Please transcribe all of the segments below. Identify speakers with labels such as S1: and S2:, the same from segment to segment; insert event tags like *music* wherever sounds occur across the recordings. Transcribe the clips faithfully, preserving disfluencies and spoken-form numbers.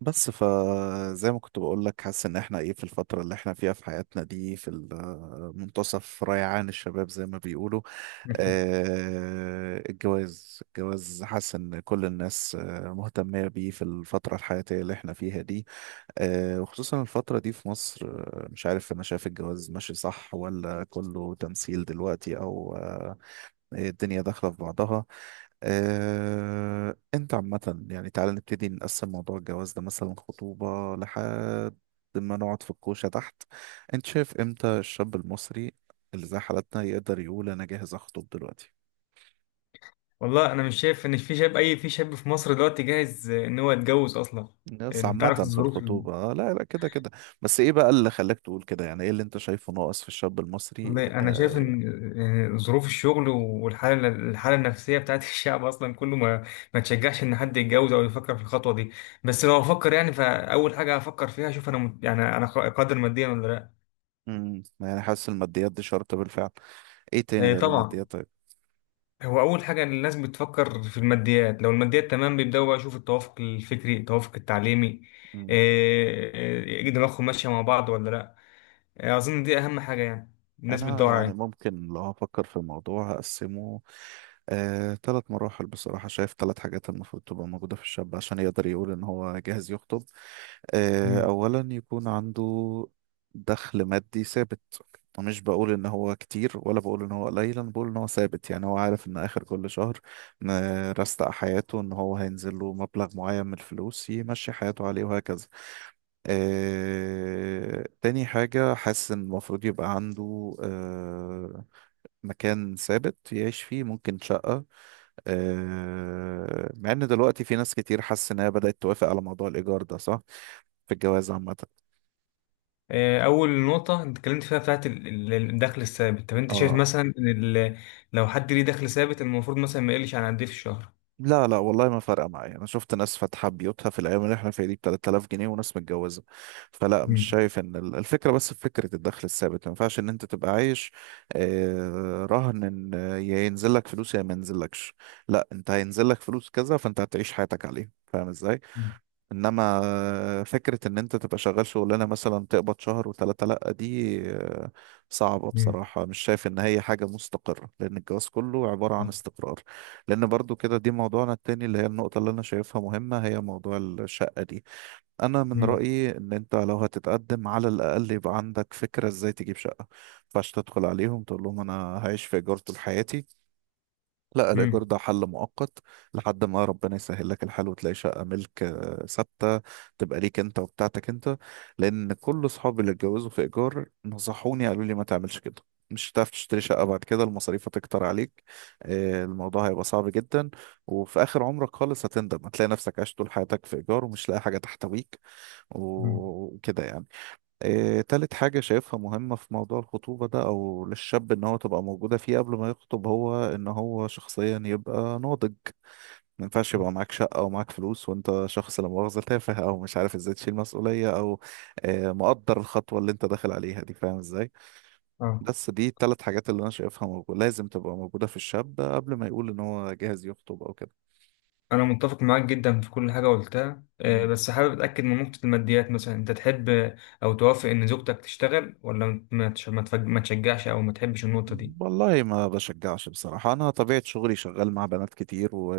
S1: بس فزي ما كنت بقول لك حاسس ان احنا ايه في الفترة اللي احنا فيها في حياتنا دي في ال- منتصف ريعان الشباب زي ما بيقولوا.
S2: *laughs*
S1: آه، الجواز الجواز حاسس ان كل الناس آه، مهتمة بيه في الفترة الحياتية اللي احنا فيها دي. آه، وخصوصا الفترة دي في مصر، آه، مش عارف انا شايف الجواز ماشي صح ولا كله تمثيل دلوقتي او إيه، الدنيا داخلة في بعضها. آه، انت عامة يعني تعالى نبتدي نقسم موضوع الجواز ده، مثلا خطوبة لحد ما نقعد في الكوشة تحت. انت شايف امتى الشاب المصري اللي زي حالتنا يقدر يقول انا جاهز اخطب دلوقتي؟
S2: والله انا مش شايف ان في شاب اي في شاب في مصر دلوقتي جاهز ان هو يتجوز اصلا.
S1: بس
S2: انت
S1: عامة
S2: عارف
S1: في
S2: الظروف ال-
S1: الخطوبة، آه، لا لا كده كده. بس ايه بقى اللي خلاك تقول كده؟ يعني ايه اللي انت شايفه ناقص في الشاب المصري؟
S2: والله انا شايف
S1: آه،
S2: ان إن ظروف الشغل والحاله الحاله النفسيه بتاعت *laughs* الشعب اصلا كله ما ما تشجعش ان حد يتجوز او يفكر في الخطوه دي. بس لو افكر يعني فاول حاجه هفكر فيها اشوف انا مت- يعني انا قادر ماديا ولا لا؟
S1: مم، يعني حاسس الماديات دي شرط بالفعل؟ ايه تاني
S2: إيه
S1: غير
S2: طبعا،
S1: الماديات؟
S2: هو اول حاجه إن الناس بتفكر في الماديات، لو الماديات تمام بيبداوا بقى يشوفوا التوافق الفكري التوافق التعليمي.
S1: طيب،
S2: إيه، إيه، دماغهم ماشيه مع بعض ولا لا؟ آه، أظن دي أهم حاجة يعني الناس
S1: انا
S2: بتدور
S1: يعني
S2: عليها.
S1: ممكن لو هفكر في الموضوع هقسمه آه، ثلاث مراحل. بصراحة شايف ثلاث حاجات المفروض تبقى موجودة في الشاب عشان يقدر يقول ان هو جاهز يخطب. آه،
S2: مم.
S1: اولا يكون عنده دخل مادي ثابت، ومش بقول ان هو كتير ولا بقول ان هو قليل، انا بقول ان هو ثابت. يعني هو عارف ان اخر كل شهر م- رستق حياته ان هو هينزل له مبلغ معين من الفلوس يمشي حياته عليه وهكذا. آه، تاني حاجة حاسس إن المفروض يبقى عنده آه، مكان ثابت يعيش فيه، ممكن شقة. آه، مع إن دلوقتي في ناس كتير حاسس إن هي بدأت توافق على موضوع الإيجار ده، صح؟ في الجواز عامة.
S2: آه، أول نقطة أنت اتكلمت فيها بتاعت ال- ال- الدخل الثابت. طب أنت شايف
S1: اه.
S2: مثلا إن ال- لو حد ليه دخل ثابت المفروض مثلا ما يقلش عن قد إيه في الشهر؟
S1: لا لا، والله ما فارقة معايا. أنا شفت ناس فاتحة بيوتها في الأيام اللي احنا فيها دي ب ثلاث آلاف جنيه وناس متجوزة، فلا، مش
S2: مم.
S1: شايف إن ال- الفكرة بس في فكرة الدخل الثابت. ما ينفعش إن أنت تبقى عايش آه، رهن إن آه، يا ينزل لك فلوس يا ما ينزلكش. لا، أنت هينزل لك فلوس كذا فأنت هتعيش حياتك عليه، فاهم إزاي؟
S2: مم.
S1: انما آه، فكرة ان انت تبقى شغال شغلانة مثلا تقبض شهر وثلاثة، لأ دي آه، صعبة
S2: مم.
S1: بصراحة. مش شايف ان هي حاجة مستقرة، لان الجواز كله عبارة عن
S2: آه.
S1: استقرار. لان برضو كده، دي موضوعنا التاني اللي هي النقطة اللي انا شايفها مهمة، هي موضوع الشقة دي. انا من
S2: مم.
S1: رأيي ان انت لو هتتقدم على الاقل يبقى عندك فكرة ازاي تجيب شقة. مينفعش تدخل عليهم تقول لهم انا هعيش في ايجار طول حياتي، لا، الإيجار
S2: مم.
S1: ده حل مؤقت لحد ما ربنا يسهل لك الحال وتلاقي شقة ملك آه، ثابتة تبقى ليك أنت وبتاعتك أنت. لأن كل أصحابي اللي اتجوزوا في إيجار نصحوني، قالوا لي ما تعملش كده، مش هتعرف تشتري شقة بعد كده، المصاريف هتكتر عليك، آه، الموضوع هيبقى صعب جدا، وفي آخر عمرك خالص هتندم، هتلاقي نفسك عايش طول حياتك في إيجار ومش لاقي حاجة تحتويك
S2: مم.
S1: وكده يعني. إيه، تالت حاجة شايفها مهمة في موضوع الخطوبة ده أو للشاب إن هو تبقى موجودة فيه قبل ما يخطب، هو إن هو شخصيا يبقى ناضج. ما ينفعش يبقى معاك شقة أو معاك فلوس وأنت شخص، لا مؤاخذة، تافه أو مش عارف إزاي تشيل مسؤولية أو آه، مقدر الخطوة اللي أنت داخل عليها دي، فاهم إزاي؟
S2: اه.
S1: بس دي التلات حاجات اللي أنا شايفها موجودة، لازم تبقى موجودة في الشاب قبل ما يقول إن هو جاهز يخطب أو كده.
S2: انا متفق معاك جدا في كل حاجه قلتها، آه،
S1: مم.
S2: بس حابب اتاكد من نقطه الماديات. مثلا انت تحب آه، او توافق ان زوجتك تشتغل ولا ما تش- ما تفج- ما تشجعش او ما تحبش النقطه دي؟
S1: والله ما بشجعش بصراحة. أنا طبيعة شغلي شغال مع بنات كتير، و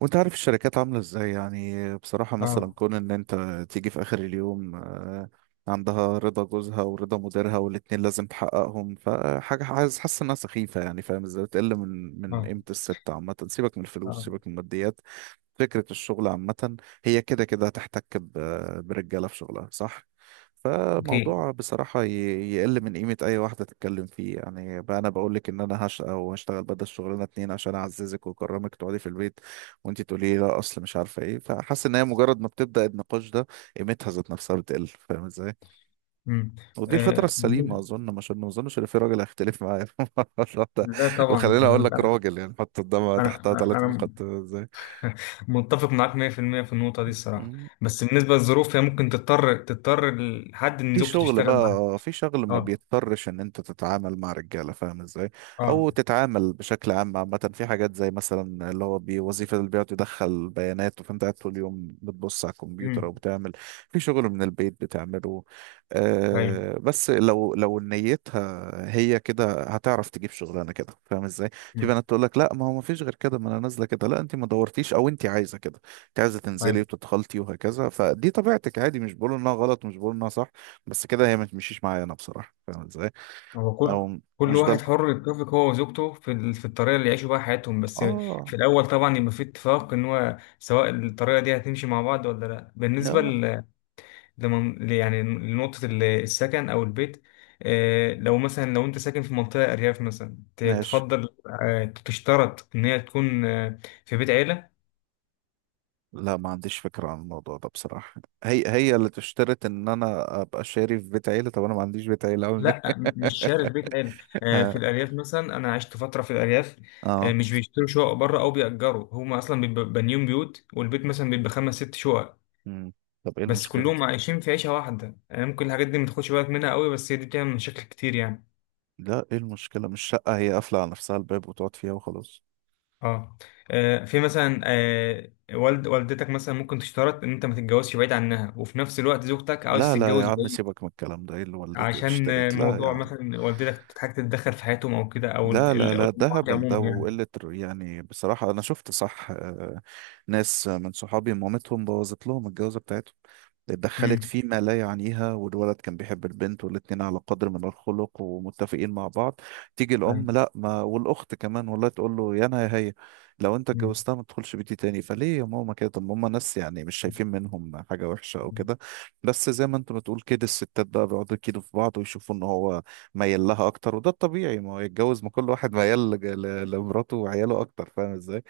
S1: وانت عارف الشركات عاملة ازاي. يعني بصراحة مثلا
S2: اه.
S1: كون ان انت تيجي في اخر اليوم آه، عندها رضا جوزها ورضا مديرها والاتنين لازم تحققهم، فحاجة عايز حاسس انها سخيفة يعني، فاهم ازاي؟ بتقل من من
S2: اه.
S1: قيمة الست عامة. سيبك من الفلوس،
S2: اه.
S1: سيبك من الماديات، فكرة الشغل عامة، هي كده كده هتحتك ب- برجالة في شغلها، صح؟
S2: اوكي.
S1: فموضوع بصراحة ي- يقل من قيمة أي واحدة تتكلم فيه. يعني بقى أنا بقولك إن أنا هشقى وهشتغل بدل الشغلانة اتنين عشان أعززك وأكرمك تقعدي في البيت، وانت تقولي لي لا اصل مش عارفه ايه، فحاسس ان هي مجرد ما بتبدا النقاش ده قيمتها ذات نفسها بتقل، فاهم ازاي؟
S2: مم.
S1: ودي الفتره
S2: آه،
S1: السليمه
S2: بالنسبة.
S1: اظن، مش ما اظنش ان في راجل هيختلف معايا في الموضوع ده.
S2: لا طبعا.
S1: وخليني اقول لك
S2: انا
S1: راجل يعني حط قدامها
S2: انا
S1: تحتها ثلاث
S2: أنا
S1: نقط ازاي.
S2: *laughs* متفق معاك مية في المية في المية في النقطة دي الصراحة. بس بالنسبة للظروف، هي ممكن تضطر تضطر لحد ان
S1: في
S2: زوجته
S1: شغل
S2: تشتغل معاه.
S1: بقى، في شغل ما
S2: اه.
S1: بيضطرش ان انت تتعامل مع رجاله، فاهم ازاي؟
S2: اه.
S1: او تتعامل بشكل عام عامه في حاجات زي مثلا اللي هو بوظيفه اللي بيقعد يدخل بيانات، وفانت قاعد طول اليوم بتبص على الكمبيوتر او
S2: امم.
S1: بتعمل في شغل من البيت بتعمله.
S2: ايوه.
S1: آه، بس لو لو نيتها هي كده هتعرف تجيب شغلانه كده، فاهم ازاي؟ في
S2: امم.
S1: بنات تقول لك لا، ما هو ما فيش غير كده، ما انا نازله كده. لا، انت ما دورتيش، او انت عايزه كده، انت عايزه تنزلي
S2: ايوه.
S1: وتتخلطي وهكذا. فدي طبيعتك، عادي، مش بقول انها غلط، مش بقول انها صح، بس كده هي ما تمشيش معايا انا بصراحه، فاهم ازاي؟
S2: هو كل
S1: او
S2: كل
S1: مش ده
S2: واحد
S1: ال-
S2: حر يتفق هو وزوجته في ال- في الطريقة اللي يعيشوا بيها حياتهم. بس
S1: اه.
S2: في الاول طبعا يبقى في اتفاق ان هو سواء الطريقة دي هتمشي مع بعض ولا لا. بالنسبة
S1: لا
S2: ل- لمن ل- يعني لنقطة ال- السكن أو البيت، آه، لو مثلا لو أنت ساكن في منطقة أرياف مثلا ت-
S1: ماشي.
S2: تفضل آه، تشترط إن هي تكون آه، في بيت عيلة؟
S1: لا، ما عنديش فكره عن الموضوع ده بصراحه. هي هي اللي تشترط ان انا ابقى شاري في بيت عيله؟ طب انا ما عنديش بيت عيله، اقول ليه؟
S2: لا م- مش شارط بيت عيلة.
S1: *laughs*
S2: آه،
S1: اه,
S2: في الأرياف مثلا أنا عشت فترة في الأرياف، آه،
S1: آه.
S2: مش بيشتروا شقق بره أو بيأجروا، هما أصلا بيبقوا بانيين بيوت، والبيت مثلا بيبقى خمس ست شقق
S1: مم. طب ايه
S2: بس
S1: المشكله؟
S2: كلهم عايشين في عيشة واحدة. آه، ممكن الحاجات دي ما تاخدش بالك منها قوي بس هي دي بتعمل مشاكل كتير يعني.
S1: لا، ايه المشكله؟ مش شقه هي قافله على نفسها الباب وتقعد فيها وخلاص.
S2: اه. آه، في مثلا آه، والد والدتك مثلا ممكن تشترط ان انت ما تتجوزش بعيد عنها، وفي نفس الوقت زوجتك عاوز
S1: لا لا يا
S2: تتجوز
S1: عم،
S2: بعيد.
S1: سيبك من الكلام ده، ايه اللي والدتي
S2: عشان آه،
S1: اشترت؟ لا يا
S2: موضوع
S1: عم.
S2: مثلا والدتك تحتاج تتدخل في حياتهم او كده، او
S1: لا
S2: ال-
S1: لا
S2: ال- أو
S1: لا، ده
S2: الامهات
S1: هبل ده
S2: عموما يعني.
S1: وقلة رو- يعني. بصراحة أنا شفت صح، آه، ناس من صحابي مامتهم بوظت لهم الجوازة بتاعتهم، اتدخلت
S2: امم.
S1: فيما لا يعنيها، والولد كان بيحب البنت والاتنين على قدر من الخلق ومتفقين مع بعض. تيجي
S2: طيب.
S1: الأم لا ما، والأخت كمان والله، تقول له يا أنا يا هي، لو أنت
S2: امم.
S1: اتجوزتها ما تدخلش بيتي تاني. فليه يا ماما كده؟ طب ما هم ناس، يعني مش شايفين منهم حاجة وحشة أو كده، بس زي ما أنت بتقول كده الستات بقى بيقعدوا يكيدوا في بعض، ويشوفوا إن هو ميال لها اكتر، وده الطبيعي، ما هو يتجوز، ما كل واحد ميال ل- ل- لمراته وعياله اكتر، فاهم ازاي؟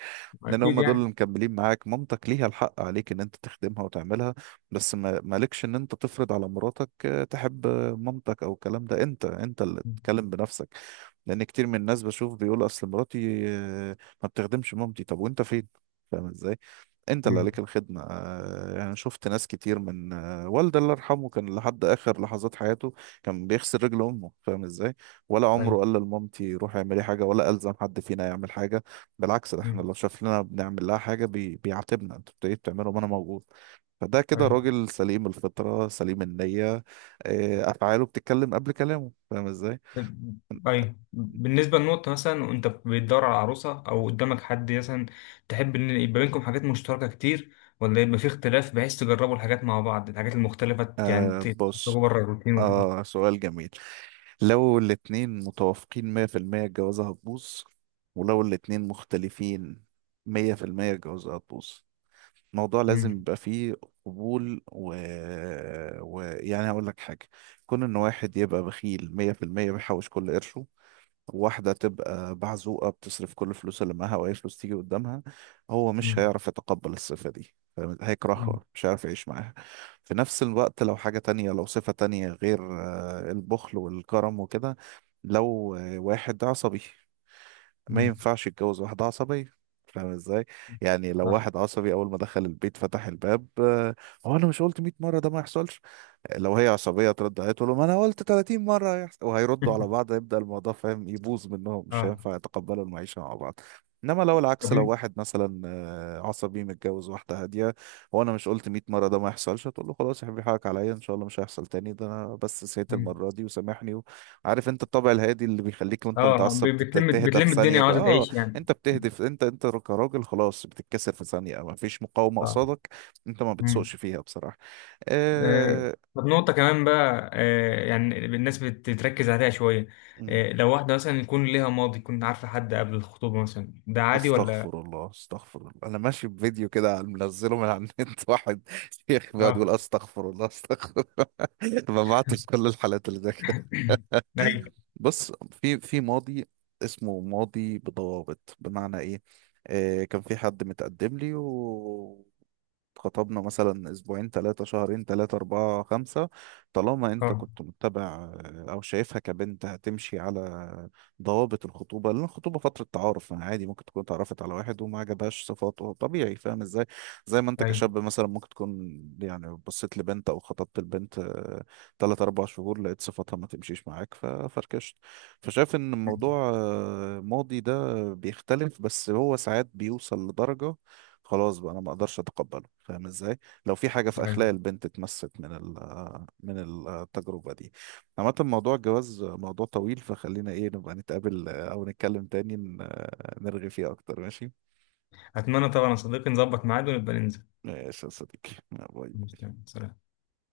S1: لان
S2: اكيد
S1: هم دول اللي
S2: يعني.
S1: مكملين معاك. مامتك ليها الحق عليك ان انت تخدمها وتعملها، بس ما مالكش ان انت تفرض على مراتك آه، تحب مامتك او الكلام ده، انت انت اللي تتكلم بنفسك. لان كتير من الناس بشوف بيقول اصل مراتي آه، ما بتخدمش مامتي. طب وانت فين؟ فاهم ازاي؟ انت اللي
S2: امم.
S1: عليك الخدمة. آه، يعني شفت ناس كتير من آه، والدي الله يرحمه كان لحد اخر لحظات حياته كان بيغسل رجل امه، فاهم ازاي؟ ولا عمره
S2: طيب.
S1: قال لمامتي روحي اعملي حاجة، ولا الزم حد فينا يعمل حاجة. بالعكس، ده احنا
S2: امم.
S1: لو شاف لنا بنعمل لها حاجة بي... بيعاتبنا، انتوا بتيجوا بتعملوا وانا موجود. فده كده
S2: طيب.
S1: راجل سليم الفطرة، سليم النية. آه، افعاله بتتكلم قبل كلامه، فاهم ازاي؟
S2: أيوة. بالنسبة للنقطة مثلا وأنت بتدور على عروسة أو قدامك حد مثلا، تحب إن يبقى بينكم حاجات مشتركة كتير، ولا يبقى في اختلاف بحيث تجربوا الحاجات مع بعض، الحاجات المختلفة ت- يعني
S1: آه
S2: ت- تخرجوا
S1: بص،
S2: بره الروتين وكده؟
S1: آه سؤال جميل. لو الاتنين متوافقين مية في المية الجوازة هتبوظ، ولو الاتنين مختلفين مية في المية الجوازة هتبوظ. الموضوع
S2: مم.
S1: لازم يبقى فيه قبول و... و... يعني هقول لك حاجة. كون إن واحد يبقى بخيل مية في المية بيحوش كل قرشه، واحدة تبقى بعزوقة بتصرف كل الفلوس اللي معاها وأي فلوس تيجي قدامها، هو مش
S2: مم.
S1: هيعرف يتقبل الصفة دي، فاهم؟
S2: مم.
S1: هيكرهها، مش هيعرف يعيش معاها. في نفس الوقت لو حاجة تانية، لو صفة تانية غير آه، البخل والكرم وكده، لو آه، واحد عصبي ما
S2: مم.
S1: ينفعش يتجوز واحدة عصبية، فاهم ازاي؟ يعني لو
S2: صح.
S1: واحد عصبي أول ما دخل البيت فتح الباب آه، هو أنا مش قلت 100 مرة ده ما يحصلش، لو هي عصبية ترد عليه تقول له ما انا قلت 30 مرة هيحصل، وهيردوا على بعض،
S2: *laughs*
S1: هيبدأ الموضوع فاهم يبوظ منهم، مش
S2: اه.
S1: هينفع يتقبلوا المعيشة مع بعض. انما لو
S2: طب
S1: العكس، لو
S2: مين-
S1: واحد مثلا آه، عصبي متجوز واحدة هادية، وانا مش قلت 100 مرة ده ما يحصلش، هتقول له خلاص يا حبيبي حقك عليا ان شاء الله مش هيحصل تاني، ده انا بس سهيت
S2: مين؟
S1: المرة دي وسامحني. عارف انت الطبع الهادي اللي بيخليك
S2: اه،
S1: وانت
S2: آه، ب-
S1: متعصب تت-
S2: بتلم
S1: تهدى في
S2: بتلم
S1: ثانية
S2: الدنيا
S1: كده.
S2: وعاوزة
S1: اه
S2: تعيش يعني.
S1: انت بتهدف، انت انت كراجل خلاص بتتكسر في ثانية، ما فيش مقاومة
S2: اه.
S1: قصادك، انت ما
S2: مم.
S1: بتسوقش فيها بصراحة.
S2: آه،
S1: آه،
S2: طب نقطة كمان بقى، آه، يعني الناس بتتركز عليها شوية،
S1: مم.
S2: آه، لو واحدة مثلا يكون ليها ماضي، يكون عارفة حد قبل الخطوبة مثلا، ده عادي ولا؟
S1: استغفر الله استغفر الله، انا ماشي بفيديو كده منزله من على النت *laughs* واحد شيخ بيقعد يقول
S2: اه.
S1: استغفر الله استغفر الله *laughs* ببعت كل الحالات اللي زي كده.
S2: *coughs* ايوه.
S1: بص، في في ماضي اسمه ماضي بضوابط. بمعنى ايه؟ آه كان في حد متقدم لي، اتخطبنا مثلا اسبوعين، ثلاثة، شهرين، ثلاثة، أربعة، خمسة، طالما انت
S2: اه.
S1: كنت متبع آه، او شايفها كبنت هتمشي على ضوابط الخطوبة. لان الخطوبة فترة تعارف، يعني عادي ممكن تكون اتعرفت على واحد وما عجبهاش صفاته، طبيعي، فاهم ازاي؟ زي ما انت
S2: ايوه.
S1: كشاب مثلا ممكن تكون يعني بصيت لبنت او خطبت البنت ثلاث أربع شهور لقيت صفاتها ما تمشيش معاك ففركشت. فشايف ان الموضوع آه، ماضي ده بيختلف، بس هو ساعات بيوصل لدرجة خلاص بقى انا ما اقدرش اتقبله، فاهم ازاي؟ لو في حاجه في
S2: ايوه.
S1: اخلاق البنت اتمست من ال- من التجربه دي. عامه موضوع الجواز موضوع طويل، فخلينا ايه نبقى نتقابل او نتكلم تاني ن- نرغي فيه اكتر. ماشي
S2: اتمنى طبعا يا صديقي نظبط ميعاد ونبقى ننزل.
S1: ماشي يا صديقي، باي.
S2: سلام.